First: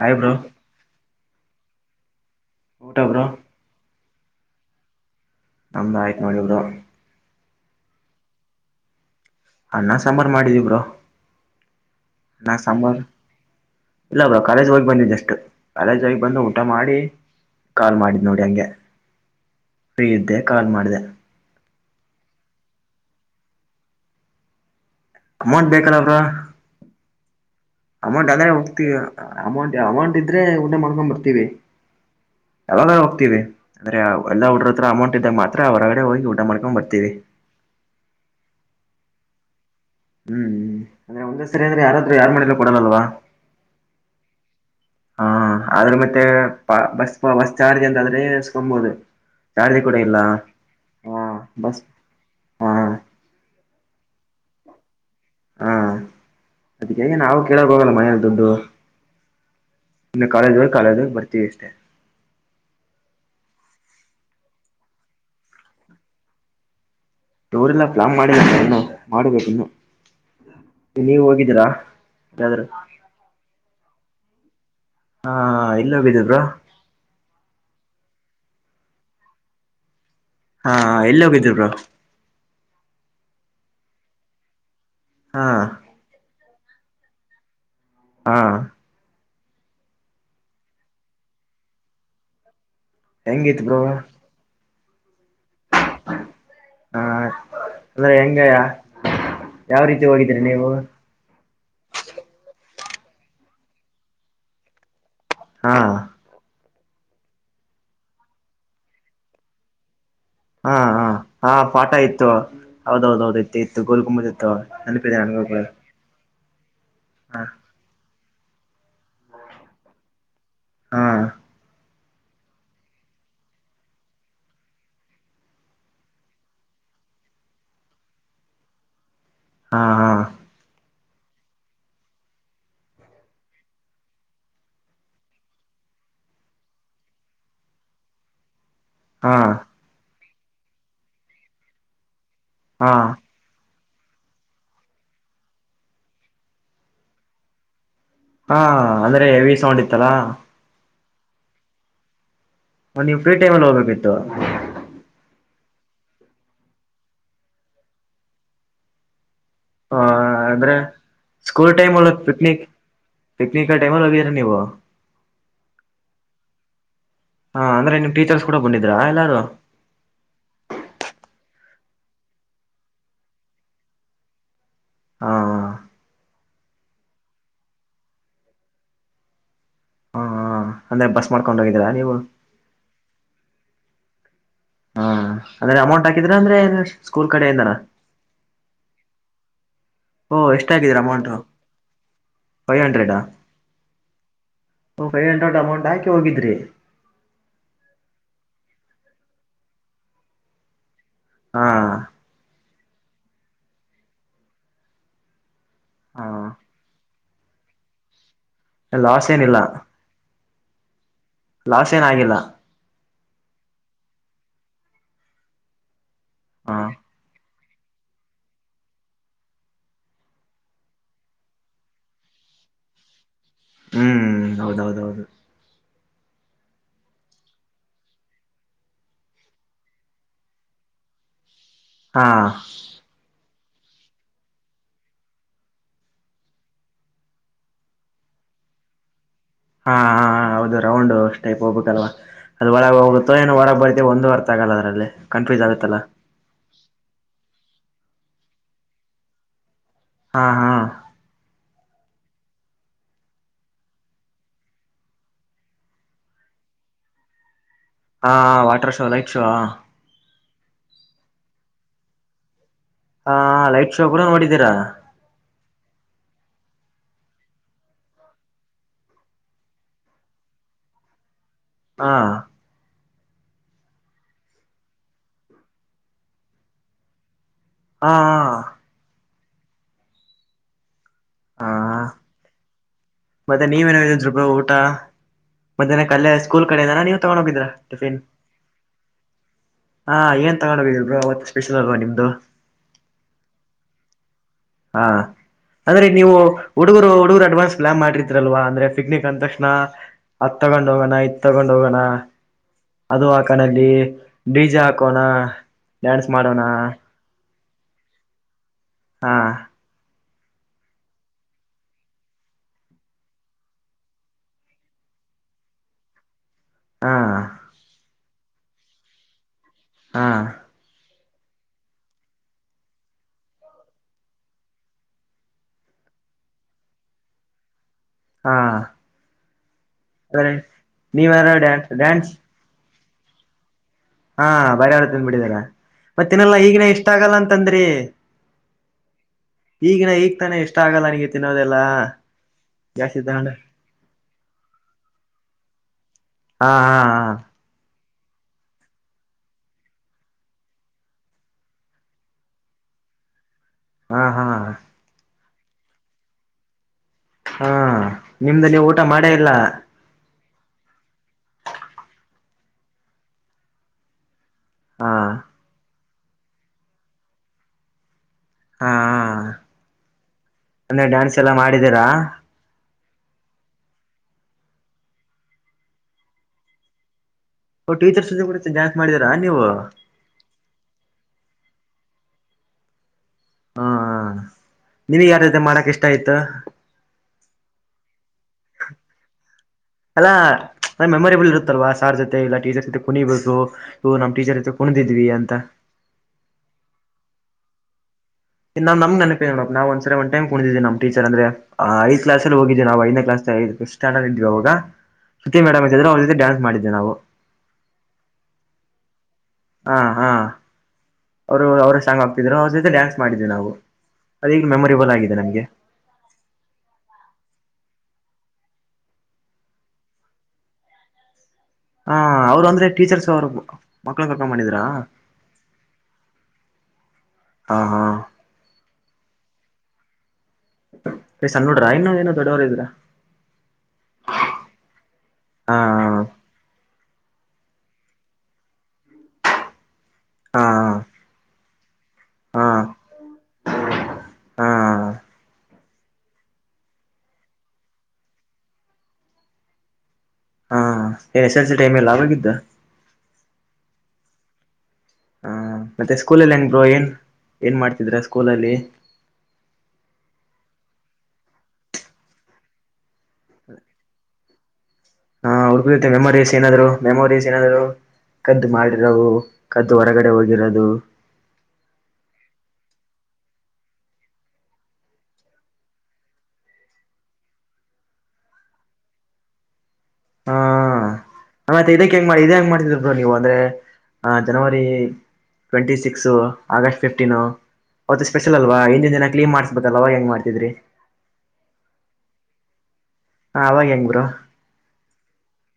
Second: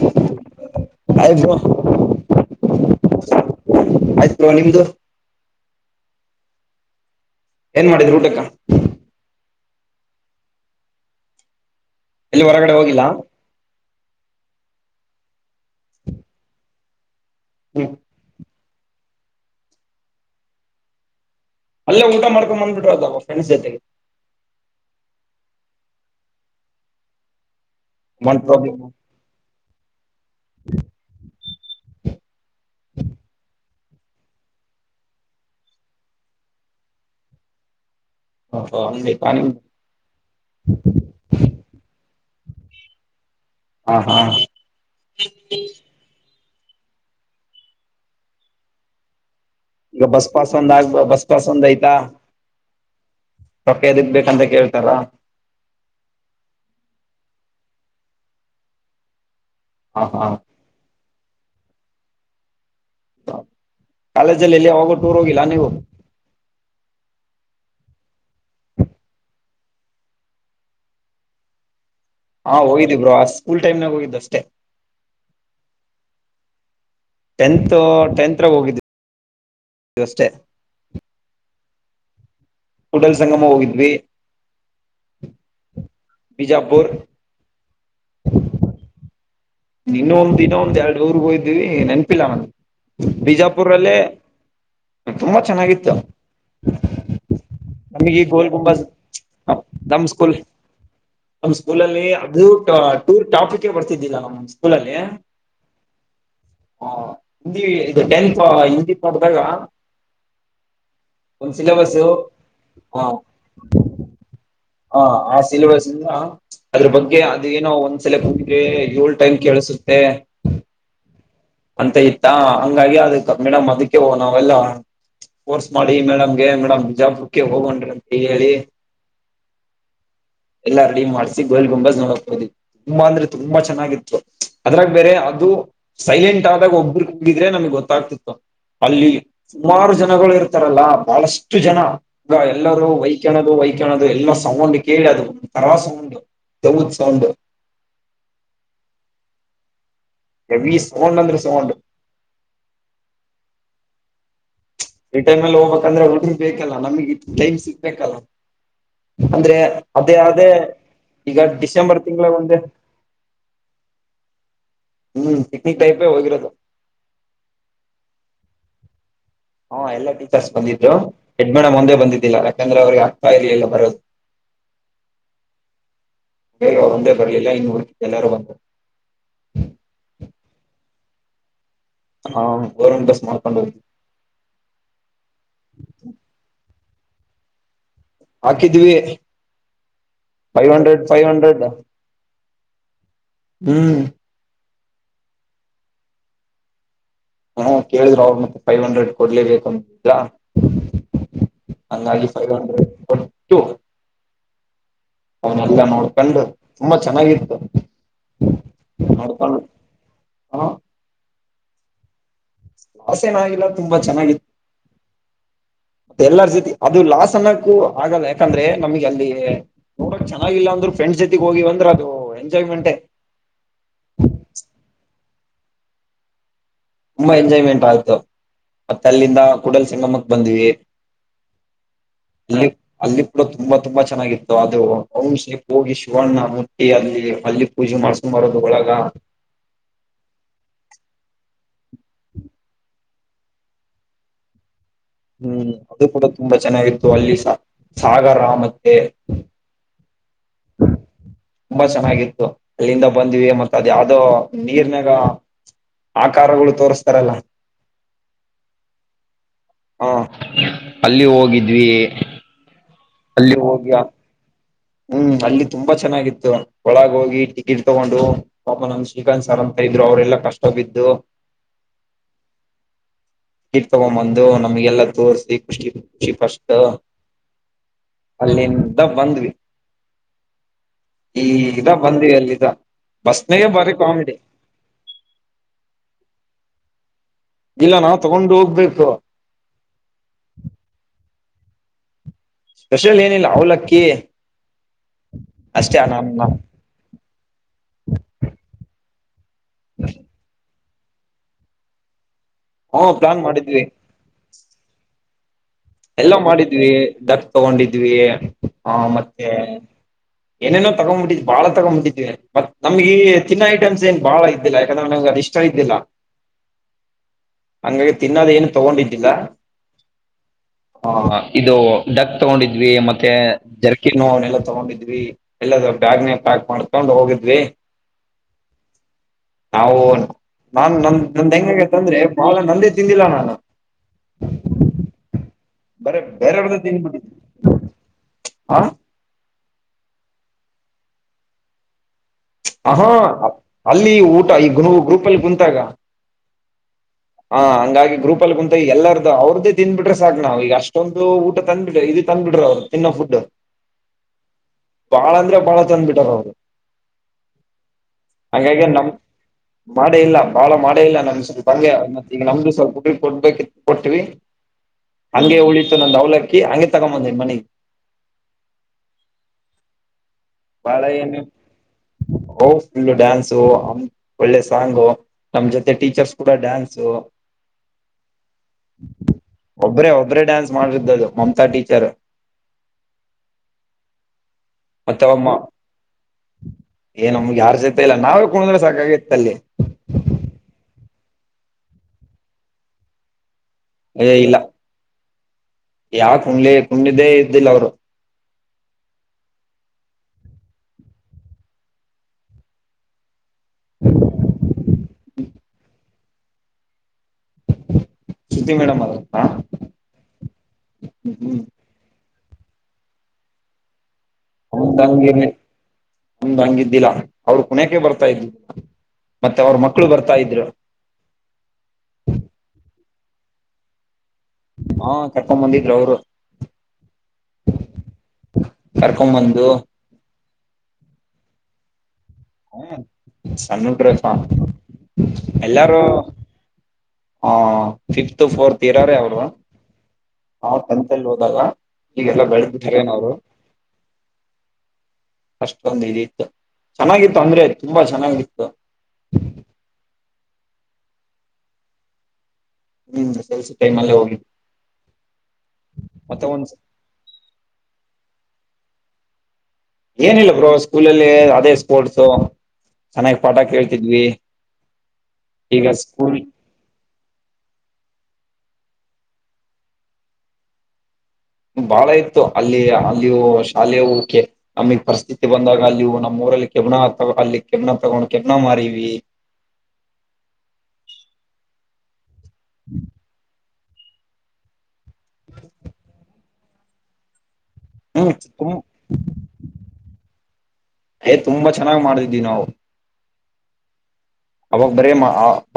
Hi bro hi bro ಊಟ bro? ಆಯ್ತ bro. ನಿಮ್ದು? ನಮ್ದ ಆಯ್ತ ನೋಡಿ ಬ್ರೋ ಏನ್ ಮಾಡಿದ್ರರು ಊಟಕ್ಕ ಅನ್ನ ಸಾಂಬಾರು ಮಾಡಿದೀ ಬ್ರೋ ಎಲ್ಲಿ ಅನ್ನ ಹೊರಗಡೆ ಸಾಂಬಾರು ಹೋಗಿಲ್ಲ ಇಲ್ಲ ಬ್ರೋ ಕಾಲೇಜ್ ಹೋಗಿ ಬಂದಿದ್ದಷ್ಟು ಕಾಲೇಜ್ ಹೋಗಿ ಬಂದು ಊಟ ಮಾಡಿ ಹ್ಮ್ ಕಾಲ್ ಮಾಡಿದ್ದ ನೋಡಿ ಹಂಗೆ ಫ್ರೀ ಇದ್ದೆ ಕಾಲ್ ಮಾಡಿದೆ ಅಲ್ಲೇ ಊಟ ಮಾಡಕೊಂಡಂಬ ಬಂದ್ಬಿಟೊ ಫ್ರೆಡ್ಸ್ ಜೊತೆ ಅಮೌಂಟ್ ಬೇಕಲ್ಲ ಬ್ರೋ ಅಮೌಂಟ್ ಒನ್ ಅದರೆ ಪ್ರಾಬ್ಲಮ್ ಹೋಗ್ತೀಯ ಅಮೌಂಟ್ ಅಮೌಂಟ್ ಇದ್ರೆ ಊಟ ಮಾಡ್ಕೊಂಡ್ ಬರ್ತೀವಿ ಯಾವಾಗಾರ ಹೋಗ್ತವಿ ಅಂದ್ರೆ ಎಲ್ಲ ಹುಡುಗರ ಹತ್ರ ಅಮೌಂಟ್ ಇದ್ರೆ ಮಾತ್ರ ಅವರಗಡೆ ಹೋಗಿ ಊಟ ಮಾಡ್ಕೊಂಡ್ ಬರ್ತೀವಿ ಹ ಅ ಪಾನ [unintelligible] ಹೂ ಹೂ ಅಂದ್ರೆ ಒಂದ್ಸರಿ ಅಂದ್ರೆ ಯಾರಾದ್ರರು ಯಾರ್ ಮಾಡಿದ್ರ ಕೊಡಲ್ಲಲ್ವಾ ಹಾ ಹಾ ಹಾ ಆದ್ರೆ ಮತ್ತೆ ಬಸ್ ಬಸ್ ಚಾರ್ಜ್ ಅಂತಾದ್ರೆ ಎಸ್ಕೊಬಹುದು ಈಗ ಬಸ್ ಪಾಸ್ ಒಂದ್ ಆಗ್ ಹಾ ಬಸ್ ಪಸ್ ಒಂದ್ ಬಸ್ ಆಯ್ತಾ ಹಾ ತೊಕ್ಕದಿಗ್ ಬೇಕಂತ ಕೇಳ್ತಾರಾ [unintelligible] ಹಾ ಅದಕ್ಕೆೇಗ ನಾವು ಕೇಳಕ್ ಹೋಗಲ್ಲ ಮನೇಲಿ ದುಡ್ಡು ಹಾ ಹಾ ನಿಮ ಕಾಲೇಜ್ ಕಾಲೇಜ್ ಬರ್ತೀವಿ ಅಷ್ಟೇ ಕಾಲೇಜಲ್ಲಿ ಎಲ್ಲಿ ಯಾವಾಗೂ ಟೂರ್ ಹೋಗಿಲ್ಲ ನೀವು ಟಾರ್ರೆಲ್ಲಾ ಪ್ಲಾನ್ ಮಾಡಿನ್ನು ಮಾಡಬೇಕ್ ಇನ್ನು ನೀವ ಹೋಗಿದ್ದೀರಾ ಹಾ ಯಾದ್ರು ಹೋಗಿದ್ದೆ ಬ್ರೋ ಆ ಸ್ಕೂಲ್ ಟೈಮ್ನಾಗ ಹೋಗಿದ್ದ ಅಷ್ಟೇ. ಹಾ, ಎಲ್ಲಿ ಹೋಗಿದ್ದೆ ಬ್ರೊ? - ಟೆಂತ್ ಟೆಂತ್ರಾಗ ಹೋಗಿದ್ದ್ವಿ ಅಷ್ಟೇ. ಹಾ, ಹಾ ಎಲ್ಲಿ ಹೋಗಿದ್ರಿ ಬ್ರೋ? ಕೂಡಲಸಂಗಮ ಹೋಗಿದ್ವಿ. ಹಾ, ಬಿಜಾಪುರ್ ಹಾ, ಇನ್ನಾಒಂದ್ ಇನ್ ಒಂದ ಎರಡು ಊರ್ಗೆ ಹೋಗಿದ್ವೀವಿ ನೆನಪಿಲ್ಲ ನನಗ. ಹೆಂಗಿತ್ ಬ್ರೋ ಬಿಜಾಪುರಲ್ಲೇ ತುಂಬಾ ಚೆನ್ನಾಗಿತ್ತು. [unintelligible] ಹಾ ಅಂದ್ರೆ ನಮಗೆ ಈ ಹೆಂಗ ಗೋಲ್ ಗುಂಬಜ್ ಯಾವ ರೀತಿ ನಮ್ ಸ್ಕೂಲ್ ಹೋಗಿದ್ರಿ ನೀವು.? ನಮ್ ಸ್ಕೂಲಲ್ಲಿ ಅದು ಟೂರ್ ಟಾಪಿಕ್ಕೆ ಬರ್ತಿದಿಲ್ಲ ನಮ್ ಸ್ಕೂಲಲ್ಲಿ. ಹಾ ಹಾ ಹಿಂದಿ ಇದ ಟೆಂತ್ ಹಿಂದಿ ಪಾಠದಾಗ ಹಾ ಹಾ ಹಾ ಪಾಠ ಇತ್ತು ಹ ಹೌದೌದ ಹೌದ ಇತ್ತು- ಇತ್ತು ಗೋಲ್ ಗುಂಬಜ್ ಇತ್ತು. ಹ ನೆನಪಿದೆ ಆ ನನಗೂ ಕೂಡ ಸಿಲೆಬಸ್ ಇಂದ ಅದ್ರ ಬಗ್ಗೆ ಅದೇನೋ ಒಂದ ಒಂದಸಲೆಕೂಗಿದ್ರೆ ಏಳ್ ಟೈಮ್ ಕೇಳಿಸುತ್ತೆ. ಹಾ ಅಂತ ಇತ್ತ ಹಂಗಾಗಿ ಅದ ಮೇಡಮ್ ಅದಕ್ಕೆ ನಾವೆಲ್ಲಾ ಪೋರ್ಸ್ ಮಾಡಿ ಮೇಡಮ್ಗೆ, ಮೇಡಮ್ ಬಿಜಾಪುರ್ಕೆ ಹೋಗೊಣ್ರಿ ಅಂತ ಹೇಳಿ ಹಾ, ಹಾ ಎಲ್ಲಾ ರೆಡಿ ಮಾಡ್ಸಿ ಗೋಲ್ ಗುಂಬಜ್ ನೋಡಕಹೋದ್ವಿ. ತುಂಬಾ ಅಂದ್ರೆ ತುಂಬಾ ಚೆನ್ನಾಗಿತ್ತು. ಅದ್ರಾಗ ಬೇರೆ ಅದು ಸೈಲೆಂಟ್ ಆದಾಗ ಒಬ್ಬ್ರುಕೂಗಿದ್ರೆ ನಮ್ಗೆ ಗೊತ್ತಾಗ್ತಿತ್ತು. ಅಲ್ಲಿ ಹಾ ಹಾ ಸುಮಾರು ಜನಗಳು ಇರ್ ಇರ್ತಾರಲ್ಲ ಬಹಳಷ್ಟು ಜನ ಎಲ್ಲರೂ ಹಾ ವೈಕ್ ದು [unintelligible] ವೈಕಣದು ಎಲ್ಲಾ ಸೌಂಡ್ ಕೇಳಿ ಅದು ಒಂತರ ಸೌಂಡ್ ದೆವ್ವದ ಸೌಂಡ್. ಹಾ ಅಂದ್ರೆ ಹೆವಿ ಸೌಂಡ್ ಇತ್ತಲಾ ಹೆವಿ ಸೌಂಡ್ ಅಂದ್ರೆ ಸೌಂಡ್ [unintelligible] ನೀವು ಫ್ರೀ ಟೈಮಲ್ಲಿ ಹೋಗ್ಬೇಕಿತ್ತು. ರಿಟರ್ನ್ ಅಲ್ಲಿ ಹೋಗ್ಬೇಕಂದ್ರೆ ಅವ [unintelligible] ಬೇಕಲ್ಲ ನಮಗೆ ಟೈಮ್ ಸಿಗ್ಬೇಕಲ್ಲ ಅಂದ್ರೆ ಆ ಅದೇ ಅದೇ ಅಂದ್ರೆ ಈಗ ಡಿಸೆಂಬರ್ ತಿಂಗಳ ಒಂದೆ ಪಿಕಕ್ನಿಕ ಟೈಮ್ಲ್ಲಗಾರ ನೀುವ [unintelligible] ಹ್ಮ್, ಪಿಕ್ನಿಕ್ ಟೈಪೇ ಹೋಗಿರೋದು. ಹಾ ಅಂದ್ರೆ ನಿಮ್ ಟೀಚರ್ಸ್ ಕೂಡ ಬಂದಿದ್ರಾ ಎಲ್ಲಾರು. ಹಾ ಎಲ್ಲಾ ಟೀಚರ್ಸ್ ಬಂದಿದ್ರು ಹೆಡ್ ಮೇಡ ಒಂದೆ ಬಂದಿದ್ದಿಲ್ಲ ಯಾಕಂದ್ರೆ ಅವ್ರಿಗೆ ಆಗ್ತಾ ಇರ್ಲಿಲ್ಲ ಬರೋದು. ಹಾ, ಅವರು ಒಂದೇ ಬರಲಿಲ್ಲ ಇನ್ನು ಹುಳ್ದಿದ್ದವರು ಎಲ್ಲಾರು ಬಂದ್ರು. ಹ ಅಂದ್ರೆ ಬಸ್ ಮಾಡ್ಕೊಂಡ ಹೋಗಿದ್ದಿರಾ ನೀವು. ಹಾ ರ್್ ಬಸ್ ಮಾಡ್ಕೊಂಡು ಹ [unintelligible] ಹಾ ಅಂದ್ರೆ ಅಮೌಂಟ್ ಹಾಕಿದ್ರ ಅಂದ್ರೆ ಸ್ಕೂಲ್ ಕಡೆೆಯಿಂದಾನ. ಹಾಕಿದ್ವಿ ಓ ಎಷ್ಟ ಫೈವ್ ಹಾಕಿದ್ರ hundred- five amount hundred five hundred ಹ್ಮ್. ಫೈವ್ ಹಂಡ್ರೇಡಅಮೌಂಟ್ ಹಾಕಿ ಹೋಗಿದ್ರಿ. ಹ್ಮ್, ಕೇಳಿದ್ರು ಅವ್ರು ಫೈವ್ ಹಂಡ್ರೆಡ್ ಹಾ ಕೊಡ್ಲೇಬೇಕಂತಹಂಗಾಗಿ ಹ [inaudible] ಅವನ್ನಲ್ಲ ನೋಡ್ಕಂಡು ಹ ತುಂಬಾ ಚೆನ್ನಾಗಿತ್ತು. ಲಾಸ್ ಏನಿಲ್ಲ ನೋಡಿಕೊಂಡು ಹಾ. ಲಾಸ್ ಏನಾಗಿಲ್ಲ. ಲಾಸ್ ಏನಾಗಿಲ್ಲ ತುಂಬಾ ಚೆನ್ನಾಗಿತ್ತು ಮತ್ತೆ ಎಲ್ಲರ ಜೊತೆ ಹ ಅದು ಲಾಸ್ ಅನ್ನ. ಆಗಲ್ಲ ಯಾಕಂದ್ರೆ ನಮಗೆ ಅಲ್ಲಿ. ನೋಡಕ್ ಚೆನ್ನಾಗಿಲ್ಲ ಅಂದ್ರು ಫ್ರೆಂಡ್ಸ್ ಜೊತೆಗ್ ಹೋಗಿವಿ ಅಂದ್ರೆ ಅದು ಎಂಜಾಯ್ಮೆಂಟ್ ಹ್ಮ್ ಹೌದ್ ಹೌದು ಹೌದು ತುಂಬಾ ಎಂಜಾಯ್ಮೆಂಟ್ ಆಯ್ತು ಮತ್ತೆ ಅಲ್ಲಿಂದ ಕೂಡಲ ಸಂಗಮಕ್ಕೆ ಬಂದ್ವಿ. ಹಾ ಈ. ಅಲ್ಲಿ ಕೂಡ ತುಂಬಾ ತುಂಬಾ ಚೆನ್ನಾಗಿತ್ತು ಅದು ಅವಂ ಶೀ ಹೋಗಿ ಶಿವಣ್ಣ ಮುಟ್ಟಿ ಅಲ್ಲಿ ಅಲ್ಲಿ. ಪೂಜೆ ಮಾಡ್ಸ್ಕೊಂಡು ಬಾರೋದ ಒಳಗ. ಹಾ ಹಾ ಹೌದು ರೌಂಡ್ ಟೈಪ್ ಹೋಗ್ಬೇಕಕ್ಲ್ವಾ. ಅದು ಒಳಗ ಹೋಗುತೊ ಏನೋ ಹೊರಗೆ ಬರ್ತೀವಿ ಒಂದ ಅರ್ಥ ಆಗಲ್ಲ ಅದರಲ್ಲಿ. ಕನ್ಫ್ಯೂಸ್ ಹ್ಮ್ ಆಗುತ್ತಲ್ಲ ಅದು ಕೂಡ ತುಂಬಾ ಚೆನ್ನಾಗಿತ್ತು ಅಲ್ಲಿ ಸಾಗರ ಮತ್ತೆ. ಹಾ ಹಾ ತುಂಬಾ ಚೆನ್ನಾಗಿತ್ತು ಅಲ್ಲಿಂದ ಬಂದಿವವಿ ಮತ್ತ ಅದ ಯಾವ್ದೋ ನೀರ್ನಾಗ. ಆಕಾರಗಳು ತೋಸ್ತಾರಲ್ಲ. ಹಾ ವಾಟರ್ ಶೋ ಲೈಟ್ ಶೋ. ಹಾ ಅಲ್ಲಿ ಹೋಗಿದ್ವಿ. ಹ ಅಲ್ಲಿ ಹೋಗಿ ಲೈಟ್ ಶೋ ಕೂಡ ನೋಡಿದ್ದೀರಾ. ಹ್ಮ್ ಅಲ್ಲಿ ತುಂಬಾ ಚೆನ್ನಾಗಿತ್ತು ಒಳಗ ಹೋಗಿ ಟಿಕೆಟ್ ತಗೊಂಡು. ಪಾಪ ನಮ್ ಶ್ರೀಕಾಂತ್ ಸಾರ್ ಅಂತ ಇದ್ರು ಅವರೆಲ್ಲ ಕಷ್ಟ ಬಿದ್ದು. ಹಾ ಟಿಕೆಟ್ ತಗೊಂಬಂದು ನಮ್ಗೆಲ್ಲ ತೋರ್ಸಿ ಖುಷಿ ಖುಷಿ ಫಸ್ಟ್. ಹಾ ಅಲ್ಲಿಂದ ಬಂದ್ವಿ ಈ ಹಾ ಇದ ಬಂದ ಅಲ್ಲಿ ಬಸ್ನ ಮತ್ತೆ ಬಾರಿ ಕಾಮಿಡಿ. ಊಟ ಮದ್ಯಾಹ್ನಕ್ಕೆ ಅಲ್ಲೇ ಸ್ಕೂಲ್ ಕಡೆದಾರ ನೀವ್ ತಗೊಂಡ್ ಹೋಗಿದಿರ ಇಲ್ಲ ನಾವ್ ಟಿಫಿನ್. ತಗೊಂಡ್ ಹೋಗ್ಬೇಕು ಹಾ ಏನ್ ತಗೊಂಡು ಹೋಗಿದ್ರಿ ಬ್ರೋ ಅವತ್ ಸ್ಪೆಷಲ್ವಾ ನಿಮ್ದು. ಸ್ಪೆಷಲ್ ಏನಿಲ್ಲ ಅವಲಕ್ಕಿ. ಹಾ ಅಷ್ಟೇ ಅಂದ್ರೆ ನಾ ನೀವು ಹುಡುಗರು ಹುಡುಗರು ಅಡ್ವಾನ್ಸ್ ಪ್ಲಾನ್ ಮಾಡಿತಿರಲ್ವಾ ಅಂದ್ರೆ ಪಿಕ್ನಿಕ್ ಅಂತ. ಹತ್ ತಗೊಂಡ್ ಹೋಗೋಣ ಇತ್ ತಗೊಂಡ್ ಹೋಗೋಣ ಹ್ಮ ಅದು ಪ್ಲಾನ್ ಮಾಡಿದ್ವಿ ಆಕನಲ್ಲಿ. ಡಿಜಾ ಹಾಕೋಣ ಡ್ಯಾನ್ಸ್ ಎಲ್ಲ ಮಾಡೋಣ ಮಾಡಿದ್ವಿ ಡಕ್ ತಗೊಂಡಿದ್ವಿ ಆ ಹಾ ಮತ್ತೆ. ಏನೇನೋ ತಗ್ಬಿಟ್ಟಿದ್ವಿ ಬಾಳ ತಕೊಂದಿವಿ ಮತ್ ನಮ್ಗ ತಿನ್ನ ಐಟಮ್ಸ್ ಏನ್ ಇದ್ದಿಲ್ಲ ಯಾಕಂದ್ರ ನಂಗೆ. ಇಷ್ಟ ಇದ್ದಿಲ್ಲ [inaudible] ಹಂಗಾಗಿ ತಿನ್ನದ ಏನು ತೊಗೊಂಡಿದ್ದಿಲ್ಲಾ. ಹಾ ಹ ಇದು ಡಕ್ ತಗೊಂಡಿದ್ವಿ ಮತ್ತೆ ಜರ್ಕಿನೋ ಅವನ್ನೆಲ್ಲ ತಗೊಂಡಿದ್ವಿ. ಇಲ್ಲದ ಬ್ಯಾಗ್ನೆೇ ಪ್ಯಾಕ್ ಮಾಡ್ಕೊಂಡ್ ಹೋಗಿದ್ವಿ. ಹಾ ನಾವು ಅದ್ರೆ ನಾನ ನೀವ್ಯಾರ ನಮ್ದು ಹೆಂಗೆ ಡ್ಯಾನ್ಸ್ ಆಯ್ತು ಅಂತದ್ರೆ ಡ್ಯಾನ್ಸ್ ಬಾಳ ನಂದೇ. ತಿಂದಿಲ್ಲ ನಾನು ಹಾ ಬೇರೆಯವರ ತಿಂದುಬಿಟ್ಟಿದ್ದರೆ ಬರ ಮತ್ತೆ ತಿನಲ್ಲ ಬೇರೆಯವ್ರ್ದ ಈಗಿನ ಇಷ್ಟ ತಿಂದ್ಬಿಟ್ಟಿದ್ದೆ ಆಗಲ್ಲ ಅಂತಂದ್ರಿ. ಹ ಈಗಿನ ಈಗ್ ತಾನೆ ಇಷ್ಟ ಆಗಲ್ಲ ನನಗೆ ತಿನ್ನೋದೆಲ್ಲ ಹ ಹಾ ಜಾಸ್ತಿ ತಗೊಂಡ ಅಲ್ಲಿ ಊಟ ಈ ಗು ಗ್ರೂಪ ಅಲ್ಲಿ ಕೊಂತಾಗ ಹಾ ಹಾ ಹಾ ಹಂಗಾಗಿ ಗ್ರೂಪ ಅಲ್ಲಿ ಕುಂತ ಎಲ್ಲಾರ್ದು ಅವ್ರ್ದ ತಿಂದ್ ಬಿಟ್ರೇ ಸಾಕ್ ನಾವು ಈಗ ಅಷ್ಟೊಂದು ಊಟ ತಂದ್ ಬಿಟ್ರೇ ಇದು ತಂದ್ ಬಿಡ್ರ ಅವರು ಇನ್ನ ಫುಡು ಹಾ ಹಾ ಬಾಳ ಅಂದ್ರೆ ಬಾಳ ಚಂದ್ ಬಿಟ್ಟಾರ ಅವರು ಹಾ ನಿಮ್ದ ಹಂಗಗೇ ನೀವು ನ ಊಟ ಮಾಡೇ ಇಲ್ಲ ಮಾಡೇ ಇಲ್ಲ ಬಾಳ ಮಾಡೇ ಇಲ್ಲ ನಮ ಸ್ವಲ್ಪ ಹಂಗೆ ಮತ್ತಈಗ ನಮ್ದು ಸ್ವಲ್ಪ ಉಡು ಕೊಡ್ಬೇಕಿ ಕೊಟ್ಟಿವವಿ ಹಾ ಹಂಗೆ ಉಳಿತ್ತು ನಂದ ಅವ್ಲಕ್ಕಿ ಹಂಗೆ ತಗೊಂಬಂದೇ ಮನೆಗೆ ಹಾ ಹಾ ಬಾಳ ಅಂದೆ ಡ್ಯಾನ್ಸ್ ಏನು ಎಲ್ಲ ಮಾಡಿದೀರಾ? ಓ ಫುಲ್ಲ ಡ್ಯಾನ್ಸು ಒಳ್ಳೆ ಸಾಂಗ್ ನಮ್ ಜೊತೆ ಟೀಚರ್ಸ್ ಕೂಡ ಡ್ಯಾನ್ಸು ಟೀಚರ್ಸ್ ಜೊತೆ ಕೂಡ ಡ್ಯಾನ್ಸ್ ಮಾಡಿದೀರಾ ನೀವು ಒಬ್ರೇ ಒಬ್ರೇ ಡ್ಯಾನ್ಸ್ ಮಾಡ್ರಿದ್ದದು ಮಮತಾ ಟೀಚರ್ ಹ ಮತ್ತೆ ನಿನಗ್ ಯಾರ ಒಮ್ಮ ಜೊತೆ ಮಾಡಕ್ ಇಷ್ಟ ಆಯ್ತು [unintelligible] ಏನೊಮ್ಗೆ ಯಾರ್ು ಸಿತ ಇಲ್ಲ ನಾವೇ ಕುಣಂದ್ರೆ ಸಾಕಾಗಿತ್ತ ಅಲ್ಲಿ ಅಲ್ಲಾ ಮೆಮೊರೇಬಲ್ ಇರುತ್ತಲ್ವಾ ಸಾರ್ ಜೊತೆ ಇಲ್ಲ ಟೀಚರ್ ಜೊತೆ ಕುಣಿಬೇಕು ನಮ್ ಟೀಚರ್ ಜೊತೆ ಕುಣಿದ್ವಿ ಅಂತ ಯಾರ್ ಕುಣ್ಲಿ ಕುಣ್ದೇ ಇದ್ದಿಲ್ಲ ಅವ್ರು ನಾನ್ ನೇನಪ ನೋಡ್ ನಾ ಒಂದಸರಿ ಒನ್ ಟೈಮ್ ಕುಣ್ದಿದ್ದೀ ನ ಟೀಚರ್ ಅದ್ರೆ ಆ ಐ ಕ್ಲಾಲ್ಲಿ ಹೋಗೀ ನಾವುಐದೇ ಕಾಲ್ಸ್ ್ವಾಗ ಶತರುತಿ ಮೇಡಮ್್ರೆ ಅವ್ರ ಜತೆ ಡನ್ಸ್ ಮಾಡಿದ್ದೆ ನಾವು [unintelligible] ಶ್ರುತಿ ಮೇಡಮ್ ಅವತ್ತಾ ಹಾ ಹಾ ಅವರು ಅವ್ರ ಸಾಂಗ್ ಆಗ್ತಿದ್ರು ಅವ್ರ ಜತೆ ಡ್ಯಾನ್ಸ್ ಮಾಡಿದ್ವಿ ನಾವು ಅದೀಗ ಹ ಮೆಮೊರೇಬಲ್ ಆಗಿದೆ ತಗೆನೆ [unintelligible] ನಮ್ಗೆ ನಮ್ದ್ ಹಂಗಿದ್ದಿಲ್ಲ ಅವರು ಕುಣಿಯೋಕೆ ಬರ್ತಾ ಇದ್ರು ಮತ್ತೆ ಅವ್ರ ಮಕ್ಕಳು ಬರ್ತಾ ಇದ್ರು ಹಾ ಅವ್ರು ಅಂದ್ರೆ ಟೀಚರ್ಸ್ ಅವರು ಮಕ್ಳು ಕರ್ಕೊಂಡ್ ಬಂದಿದ್ರ ಹಾ ಕರ್ಕೊಂಡ್ ಬಂದಿದ್ರು ಅವರು ಹಾ ಹಾ ಕರ್ಕೊಂಬಂದು ಹೇ ಸಣ್ಣ್ ಹುಡರ ಇನುಏನು ಹ ಸಣ್ಣಡ್ರೆ ಪಾಪ ಅವ್ರು ಹಾ ಎಲ್ಲಾರು ಹ ಫಿಫತ್ ಫೋರ್ತ್ ಇರಾವ್ರೇ ಅವರು ಹಾ ನಾವ್ ಟೆಂತ್ ಅಲ್ಲಿ ಹೋದಾಗ ಈಗೆಲ್ಲಾ ಹಾ ಹಾ ಬೆಳೆದಾರೆ ಏನ ಅವ್ರು ಹಾ ಅಷ್ಟ ಒಂದು ಇದಿತ್ತು ಚೆನ್ನಾಗಿತ್ತು ಅಂದ್ರೆ ತುಂಬಾ ಚೆನ್ನಾಗಿತ್ತು ಹಾ ಏನ್ S. S. L. C time ಎಲ್ಲ ಆಗಿದ್ದ ಹ್ಮ ಎಸ್. ಎಲ್. ಸಿ ಟೈಮ್ ಅಲ್ಲೇ ಹೋಗಿದು ಹ ಮತ್ತೆ ಸ್ಕೂಲಲ್ಲಿ ಏನ್ ಒಂದ್ ಬೋ ಏನ್ ಏನ್ ಮಾಡ್ತಿದ್ರ ಸ್ಕೂಲ ಅಲ್ಲಿ ಏನಿಲ್ಲ ಬ್ರೋ ಸ್ಕೂಲಲ್ಲಿ ಅದೇ ಸ್ಪೋರ್ಟ್ಸ. ಚೆನ್ನಾಗ್ ಪಾಠ ಕೇಳ್ತಿದ್ವಿ. ಹಾ ಈಗ ಉಳಿದಿಯ ಸ್ಕೂಲ್ ಮೆಮೋರೀಸ್ ಏನ್ರು ಮೆಮೊರೀಸ್ ಏನಾದರೂ ಕದ್ದು ಮಾಡಿರೋವು ಕದ್ದು ಹೊರಗಡೆ ಹೋಗಿರೋದು ಬಾಳ ಇತ್ತು ಅಲ್ಲಿ ಅಲ್ಲಿಯೂ ಶಾಲೆಯ ಹೋಗಕ್ಕೆ ನಮಗ್ ಪರಿಸ್ಥಿತಿ ಬಂದಾಗ ಅಲ್ಲಿವು ನಮ್ಮ್ಊರಲ್ಲಿ ಕೆಮ್ ಅಲ್ಲಿ ಕೆಮ ತಗೊಂಡ್ ಕೆಮ್ ಮಾರೀವಿ ಆ ಇದಕ್ಕೆ ಹೆಂಗ ಮಾಡ ಇದ ಹೆಂಗ ಮಾಡ್ತಿದರರು ನೀವು ಅಂದ್ರೆ ಆ January twenty six August fifteen ಅವತ್ತು ಸ್ಪೆಷಲ್ ಅಲ್ವಾ ಹ್ಮ್ ಹಿಂದಿನ ದಿನ ಕ್ಲೀನ್ ಮಾಡ್ ತಲವಾಗಿ ಹೆಂಗ ಮಾಡ್ತಿದ್ರಿ ಹೇ ತುಂಬಾ ಚನ್ನ್ಗ್ ಮಾಡಿದ್ವಿ ನಾವು ಹಾ ಅವಾಗ ಹೆಂಗ್ ಬ್ರೋ ಅವಾಗ ಬರೇ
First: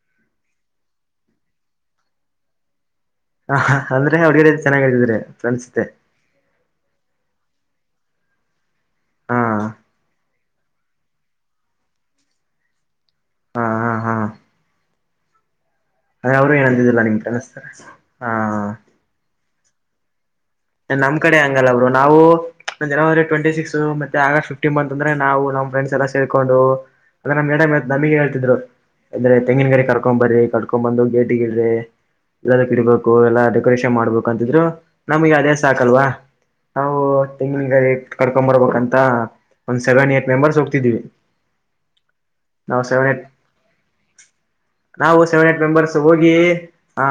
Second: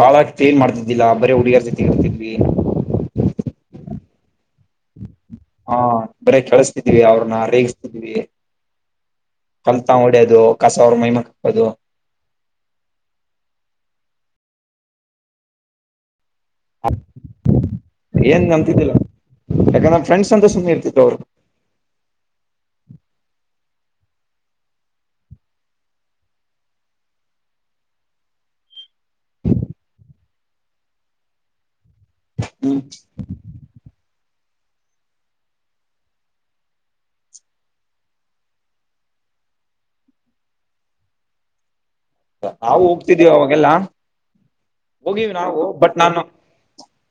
ಬಾಳತ್ ಏನ್ ಮಾಡ್ತಿದ್ದಿಲ್ಲಾ ಬರೀ ಹುಡುಗಿಯರ ಜೊತೆ ಇರ್ತಿದ್ವಿ. ಹ, ಹಅಂದ್ರೆ ಹಡ್ಗಡೆ [unintelligible] ಚೆನ್ನಾಗಿದ್ರೆ ಹಾ, ಬರೆ ಅಳಿಸತಿದೀವಿ ಅವ್ರನ್ನ ಬರೆ ರೇಗಿಸತಿದೀವಿ ಹಾ ಕಲ್ತಾಗಂದ ಹೊಡ್ಯದು. ಕಸ ಅವ್ರ ಮೈಮೇಲೆ ಹಾಕದು. ಹಾ ಹಾ ಹಾ ಅದೇ ಅವರು ಏನುಂತಿದ್ದಿಲ್ಲ ನಿಮ್ಗೆ ಕನ್ನಿ [unintelligible] ಸ್ತಾರೆ ಹಾ ಯಾಕಂದ್ರ ಫ್ರೆಂಡ್ಸ್ ಅಂತ ಸುಮ್ಮನೆ ಇರ್ತಾ ನಮ್ಮ ಕಡೆ ನಾವು ಜನೇವರಿ ಟ್ವೆಂಟಿ ಸಿಕ್ಸ್ ಮತ್ತೆ ಆಗಸ್ಟ್ ಫೀಪ್ಟಿನ್ ಬಂತಂದ್ರೆ ನಾವು ನಮ್ಮ ಫ್ರೆಂಡಸ್ ಎಲ್ಲಾ ತಿಳ್ಕೊಂಡು ಅಂದ್ರೆನಮ್ ಮೇಡಂ ನಮಗೆ ಹೇಳ್ತಿದ್ರು. ಅಂದ್ರೆ ತೆಂಗಿನ ಗರಿ ಕಡ್ಕೊಂಡ ಬರ್ರಿ ಕಡ್ಕೊಂಡ ಬಂದ ಗೇಟಿಗಿಡ್ರಿ. ಎಲ್ಲದ ಹ್ಮ್ ಕಿಡ್ಬೇಕು ಎಲ್ಲಾ ಡೆಕೋರೇಷನ್ ಮಾಡ್ಬೇಕು ಅಂತಿದ್ರು ನಮ್ಗೆ ಅದೇ ಸಾಕಲ್ವಾ. ನಾವು ತೆಂಗಿನಗರಿಕಡ್ಕೊಂಬರ್ಬೇಕಂತ ಒಂದ್ ಸೆವೆನ್ ಏಟ್ ಮೆಂಬರ್ಸ್ ಹೋಗ್ತಿದ್ವಿ. [inaudible] ನಾವು ಸೆವೆನ್ ಏಟ್ ಹೋಗ್ತಿದಿವಿ ಅವಾಗೆಲ್ಲಾ ನಾವು ಹೋಗಿವಿ ಸೆವೆನ್ ಏಟ್ ಬಟ್ ಮೆಂಬರ್ಸ್ ನಾನು ಹೋಗಿ ಹ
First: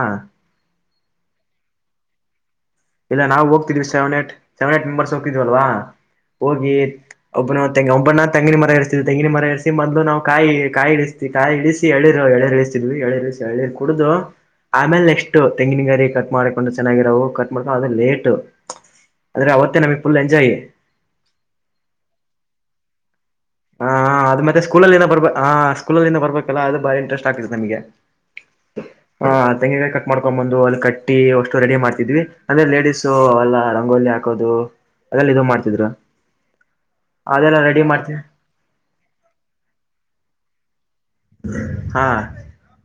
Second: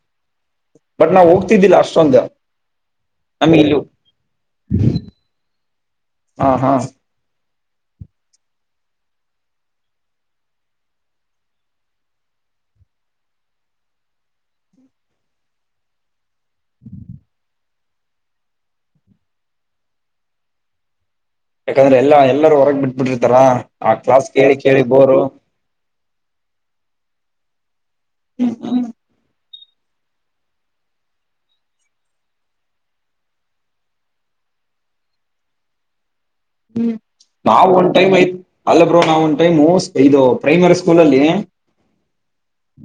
ಬಟ್ ನಾವು ಹೋಗ್ತಿದ್ದಿಲ್ಲಾ ಅಷ್ಟೊಂದು. ಇಲ್ಲ ನಾವು ನಮ್ಗೆ ಇಲ್ಲಿ ಹೋಗ್ತಿದ್ವಿ seven eight -seven eight members ಹೋಗ್ತಿದ್ವಲ್ವಾ ಹಾ ಹಾ ಹೋಗಿ ಒಬ್ಬನ ತೆಂಗಿನ ಒಬ್ಬಣ್ಣತೆಂಗಿನ ಮರ ಎರ್ಸಿ ತೆಂಗಿನಮರ ಎರ್ಸಿಮೊದಲು ನಾವು ಕಾಯಿ-ಕಾಯಿ ಇಳ್ಸಿತೀವಿ. ಕಾಯಿ ಇಳಿಸಿ ಎಳಿ ನೀರು ಎಳಿ ನೀರು ಇಳಿಸತಿದ್ವಿ. ಎಳಿರು ಇಳ್ಸಿಎಳಿನೀರ್ ಕುಡುದು. ಆಮೇಲೆ ನೆಕ್ಸ್ಟ್ ತೆಂಗಿನ ಗರಿ ಕಟ್ ಮಾಡಕೊಂಡು ಚೆನ್ನಾಗಿರವು ಕಟ್ ಮಾಡ [unintelligible] ಲೇಟ್ ಆದ್ರೆ ಅವತ್ತೇ ನಮಗ್ ಫುಲ್ ಎಂಜಾಯ್. ಯಾಕಂದ್ರೆ ಎಲ್ಲ ಎಲ್ಲರೂ ಹೊರಗೆ ಬಿಟ್ಬಿಟ್ಟಿರ್ತಾರಾ. ಹ ಅದು ಮತ್ತೆ ಸ್ಕೂಲಲ್ಲಿಂದಬರ್ಬ ಹಾ ಸ್ಕೂಲಲ್ಲಿಂದ ಬರ್ಬೇಕಲ್ಲ ಹಾಅದು ಬಾರಿ ಇಂಟ್ರೆಸ್ಟ್ ಆಗ್ತದೆ ನಮಗೆ. ಹ್ಮ್ ಹ್ಮ್ [unintelligible] ಹ ತೆಂಗಿಗರಿ ಕಟ್ ಮಾಡ್ಕೊಂಡ್ ಬಂದು ಅಲ್ಲಿ ಕಟ್ಟಿ ಓಷ್ಟು ರೆಡಿ ಮಾಡ್ತಿದ್ವಿ. ಅಂದ್ರೆ ಲೇಡಿಸ್ಸು ಎಲ್ಲ ರಂಗೋಲಿ ಹಾಕ ದು ಅದೆಲ್ಲ ಇದ ಮಾಡ್ತಿದ್ರು. ಹ್ಮ, ಅದೆಲ್ಲ ನಾವು ರೆಡಿ ಒಂದ್ ಟೈಮ್ ಮಾಡ್ತಿವಿ ಐತ್ ಅಲ್ಲ ಬ್ರೋ ನಾವ್ ಒಂದ್ ಟೈಮ್ ಇದು ಪ್ರೈಮರಿ ಸ್ಕೂಲಲ್ಲಿ ಹಾ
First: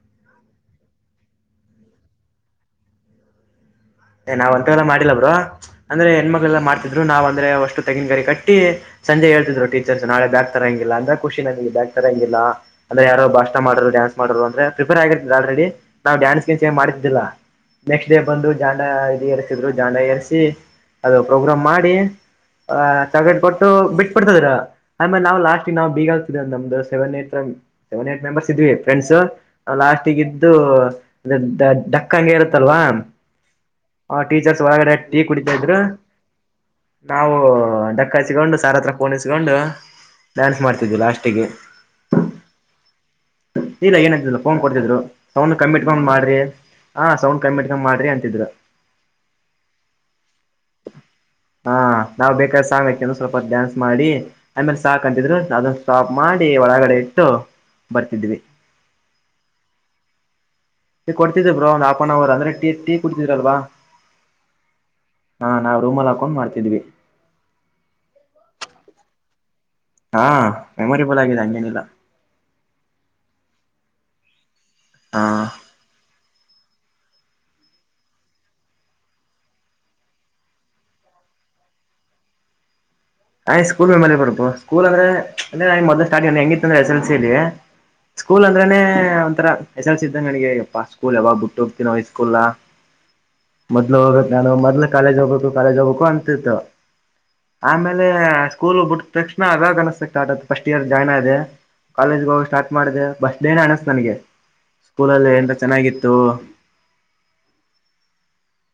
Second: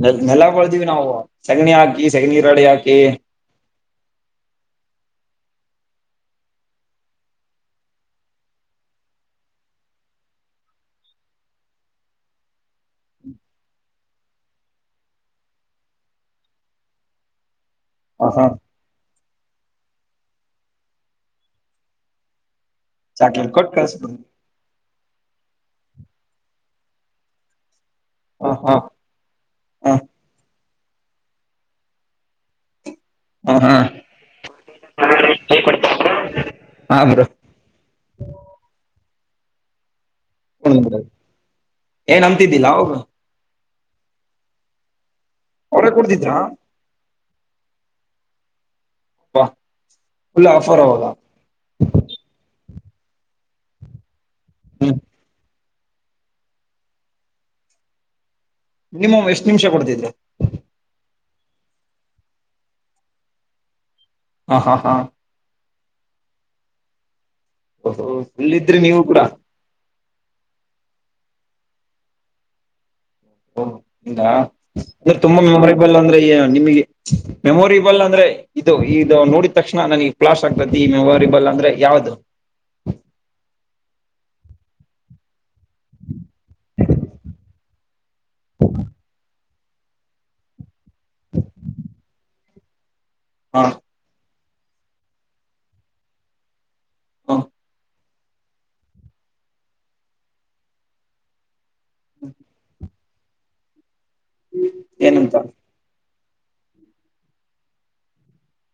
ನ ನೆಲಾಬಳ್ದಿವಿ ನಾವು ಸೆಗಣಿ ಹಾಕಿ ಸೆಗಣಿ ರಾಡಿ ಹಾಕಿ ನಾವ್ ಅಂತಾವೆಲ್ಲ ಮಾಡಿಲ್ಲಬ್ರೋ, ಅಂದ್ರೆ ಹೆಣ್ಮಕ್ಕಳೆಲ್ಲಾಮಾಡ್ತಿದ್ರು ನಾವ್ ಅಂದ್ರೆ ಅಷ್ಟು ತೆಗಿನಗರಿ ಕಟ್ಟಿ ಸಂಜೆ ಹೇಳ್ತಿದ್ರು ಟೀಚರ್ಸ್ ನಾಳೆ ಬ್ಯಾಗ ತರಂಗಿಲ್ಲ ಅಂದ್ರ ಖುಷಿ ನನಗೆ ಬ್ಯಾಗ್ ತರಂಗಿಲ್ಲ. ಅಂದ್ರ ಯಾರೋ ಭಾಷಣ ಮಾಡರು, ಡಾನ್ಸ್ ಮಾಡರು ಅಂದ್ರೆ ಪ್ರಿಪೇರಾಗಿರ್ತಿದ್ದರು ಆಲ್ರೆಡಿ. ನಾವು ಡ್ಯಾನ್ಸ್ ಗ್ರೀನ್ಸ್ ಎನ್ ಮಾಡ್ತಿದ್ದಿಲ್ಲಾ. ನೆಕ್ಸ್ಟ್ ಡೇ ಹ ಹಾ ಬಂದು ಜಾಂಡಾ ಎರ್ಸಿದ್ರು. ಜಾಂಡಾ ಎಸ್ರಿ ಅದು ಪ್ರೋಗ್ರಾಮ್ ಮಾಡಿ ಆ ತಗದ ಚಾಕ್ಲೇಟ್ ಕೊಟ್ಟು ಕಳ್ಸ್ಬುಡು ಬಿಟ್ಬಿಡ್ತೀದ್ರು. ಆಮೇಲೆ ನಾವು ಲಾಸ್ಟ್ ನಾವು ಬಿಗಾ [unintelligible] ನಮ್ದ ಸೆವೆನ್ ಏ ಸೆವೆನ್ ಏಟ್ ಮೆಂಬರ್ ಹ ಇದ್ವಿ ಹಾ ಫ್ರೆಂಡ್ಸ್. ಹ ಲಾಸ್ಟಿಗಿದ್ದು ಡಕ್ಕ ಹಂಗೆ ಇರುತ್ತಲ್ವಾ. ಹ ಹಾ [unintelligible] ಆ ಟೀಚರ್ಸ್ ಒಳಗಡೆ ಟೀ ಕುಡಿತಾ ಇದ್ರು ಹಾ ಬ್ರೋ ನಾವು ಡಕ್ಕ ಹಚ್ಚಿಗೊಂಡು ಸರ್ ಹತ್ರ ಫೋನ್ ಇಸ್ಕೊಂಡು ಡ್ಯಾನ್ಸ್ ಮಾಡ್ತಿದ್ವಿ ಲಾಸ್ಟಿಗೆ. ಏಯ್ ನಮ್ಮದ್ದಿದಿಲ್ಲಾ ಅವಾಗ. ಇಲ್ಲ ಏನ್ ಅಂತಿದಿಲ್ಲಾ ಫೋನ್ ಕೊಡ್ತಿದ್ರು ಸೌಂಡ್ ಕಮ್ಮಿ ಅವ್ರೇ ಇಟ್ಕೊಂಡ್ ಕೊಡ್ತಿದ್ರಾ ಮಾಡ್ರಿ. ಹಾ ಸೌಂಡ್ ಕಮ್ಮಿ ಇಟ್ಕಂಡ ಮಾಡ್ರಿ ಅಂತಿದ್ರು. ಅ ಲ್ಲ [unintelligible] ಫುಲ್ ಆಫರ್ ಅವಾಗ. ಹಾ ನಾವ್ ಬೇಕಾದ ಸಾಂಗ್ ಹಾಕಂದ ಸ್ವಲ್ಪ ಡ್ಯಾನ್ಸ್ ಮಾಡಿ ಆಮೇಲೆ ಹ್ಮ್ ಸಾಕಂತಿದ್ರು. ಅದ ಸ್ಟಾಪ್ ಮಾಡಿ ಒಳಗಡೆ ಇಟ್ಟು. ಬರ್ತಿದ್ವಿ. ಮಿನಮ್ ಎಷ್ಟ್ ನಿಮಿಷ ಕೊಡ್ತಿದ್ರು. ಕೊಡ್ತಿದ್ರು ಬ್ರೋ ಒಂದು ಆಫ್ ಅನ್ ಅವ ಅಂದ್ರೆ ಟೀ ಕುಡ್ತಿದ್ರಲ್ವಾ. ಹಾ ಹಾ ಹಾ ಹಾ ನಾವು ರೂಮಲ್ಲಿಹಾಕೊಂಡ್ ಮಾಡ್ತಿದ್ವಿ. ಓಹೋ ಇಲ್ಲಿದ್ರಿ ನೀವು ಕೂಡ. ಹಾ ಮೆಮೊರಿಬಲ್ ಆಗಿದೆ ಹಂಗೇನಿಲ್ಲಾ. ಹಾ ಅಂದ್ರೆ ತುಂಬಾ ಹಾ ಮೆಮೊರೇಬಲ್ ಅಂದ್ರೆ ನಿಮಗೆ. ಮೆಮೊರಿಬಲ್ ಅಂದ್ರೆ ಇದು ಇದು ನೋಡಿದ ತಕ್ಷಣ ನನಗ್ ಪ್ಲಾಶ್ ಆಗ್ತತಿ ಈ ಮೆಮೊರಿಬಲ್ ಅಂದ್ರೆ ಯಾವ್ದದು. ನಾ ಸ್ಕೂಲ್ ಮೆಮಲಿಬರ್ಪು ಸ್ಕೂಲ್ ಅಂದ್ರೆ. ಅಂದ್ರೆ ಮೊದಲು ಸ್ಟಾರ್ಟ್ಂಗ ಹೆಂಗಿತ್ತ ಅಂದ್ರೆ ಎಸ್ ಎಲ್ ಸಿಲ್ಲಿ ಸ್ಕೂಲ್ ಅಂದ್ರನೆ ಒಂತರ. ಎಸ್ ಎಲ್ ಸಿ ಇದಂಗ ನನಗೆ ಯಪ್ಪ ಸ್ಕೂಲ್ ಯಾವಾಗ ಬಿಟ್ಟು ಹೋಗ್ತನೋ ಸ್ಕೂಲ್ನಾ ಹ ಹೋಗ್ಬೇಕು ನಾನು ಮೊದ್ಲು ಕಾಲೇಜ್ ಹೋಗ್ಬೇಕು ಕಾಲೇಜ್ ಹೋಗ್ಬೇಕು ಅಂತಿತ್ತು ಹ ಆಮೇಲೆ. ಅದೇ ಸ್ಕೂಲ್ ಬಿಟ್ಟ ತಕ್ಷಣ ಅದಾಗ ಆ ಫಸ್ಟ್ ಇಯರ್ ಜಾಯ್ನ್ ಆದೆ. ಕಾಲೇಜ್ಗ ಹೋಗ ಸ್ಟಾರ್ಟ್ ಮಾಡಿದೆ ಫ್ರಿಸ್ಟ್ ಡೇನ ಅನೀಸ್ತು ನನಗೆ ಸ್ಕೂಲಲ್ಲಿ ಏನಂತ ಎಂತ ಚೆನ್ನಾಗಿತ್ತು.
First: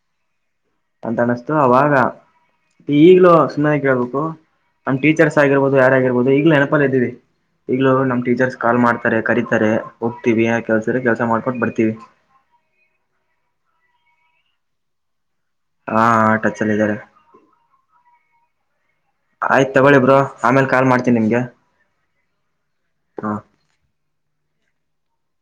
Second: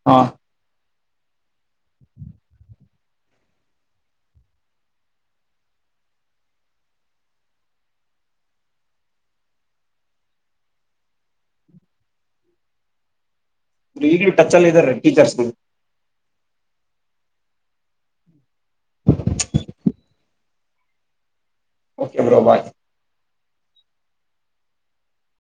ಹಾ ಅಂತ ಅನಿಸ್ತು ಅವಾಗ. ಈಗ್ಲೂ ಸುಮ್ಮನೆಗಿ ಕೇಳ್ಬೇಕು ನಮ್ ಟೀಚರ್ಸ್ ಆಗಿರ್ಬೋದು ಯಾರಗಿರ್ಬಹುದು ಈಗ್ಲೂ ನೆನಪಲ್ಲಿ ಇದ್ದೀವಿ. ಈಗ್ಲೂ ನಮ್ ಟೀಚರ್ಸ್ ಕಾಲ್ ಮಾಡ್ತಾರೆ ಕರೀತಾರೆ ಹೋಗ್ತೀವಿ ಕೆಲ್ಸ್ರ ಕೆಲ್ಸ ಮಾಡ್ಕೊಂಡು ಬರ್ತೀವಿ. ಈ ಟಚ್ ಅಲ್ಲಿ ಇದಾರೆ ಟೀಚರ್ಸ್ಗೆ. ಹಾ ಟಚ್ಲ್ಲ ಇದಾರೆ ಆಯ್ತು ತಕೊಳ್ಳಿ ಬ್ರೋ ಆಮೇಲೆ ಕಾಲ್ ಮಾಡ್ತನಿ ನಿಮ್ಗೆ. Okay bro bye. ಹಾ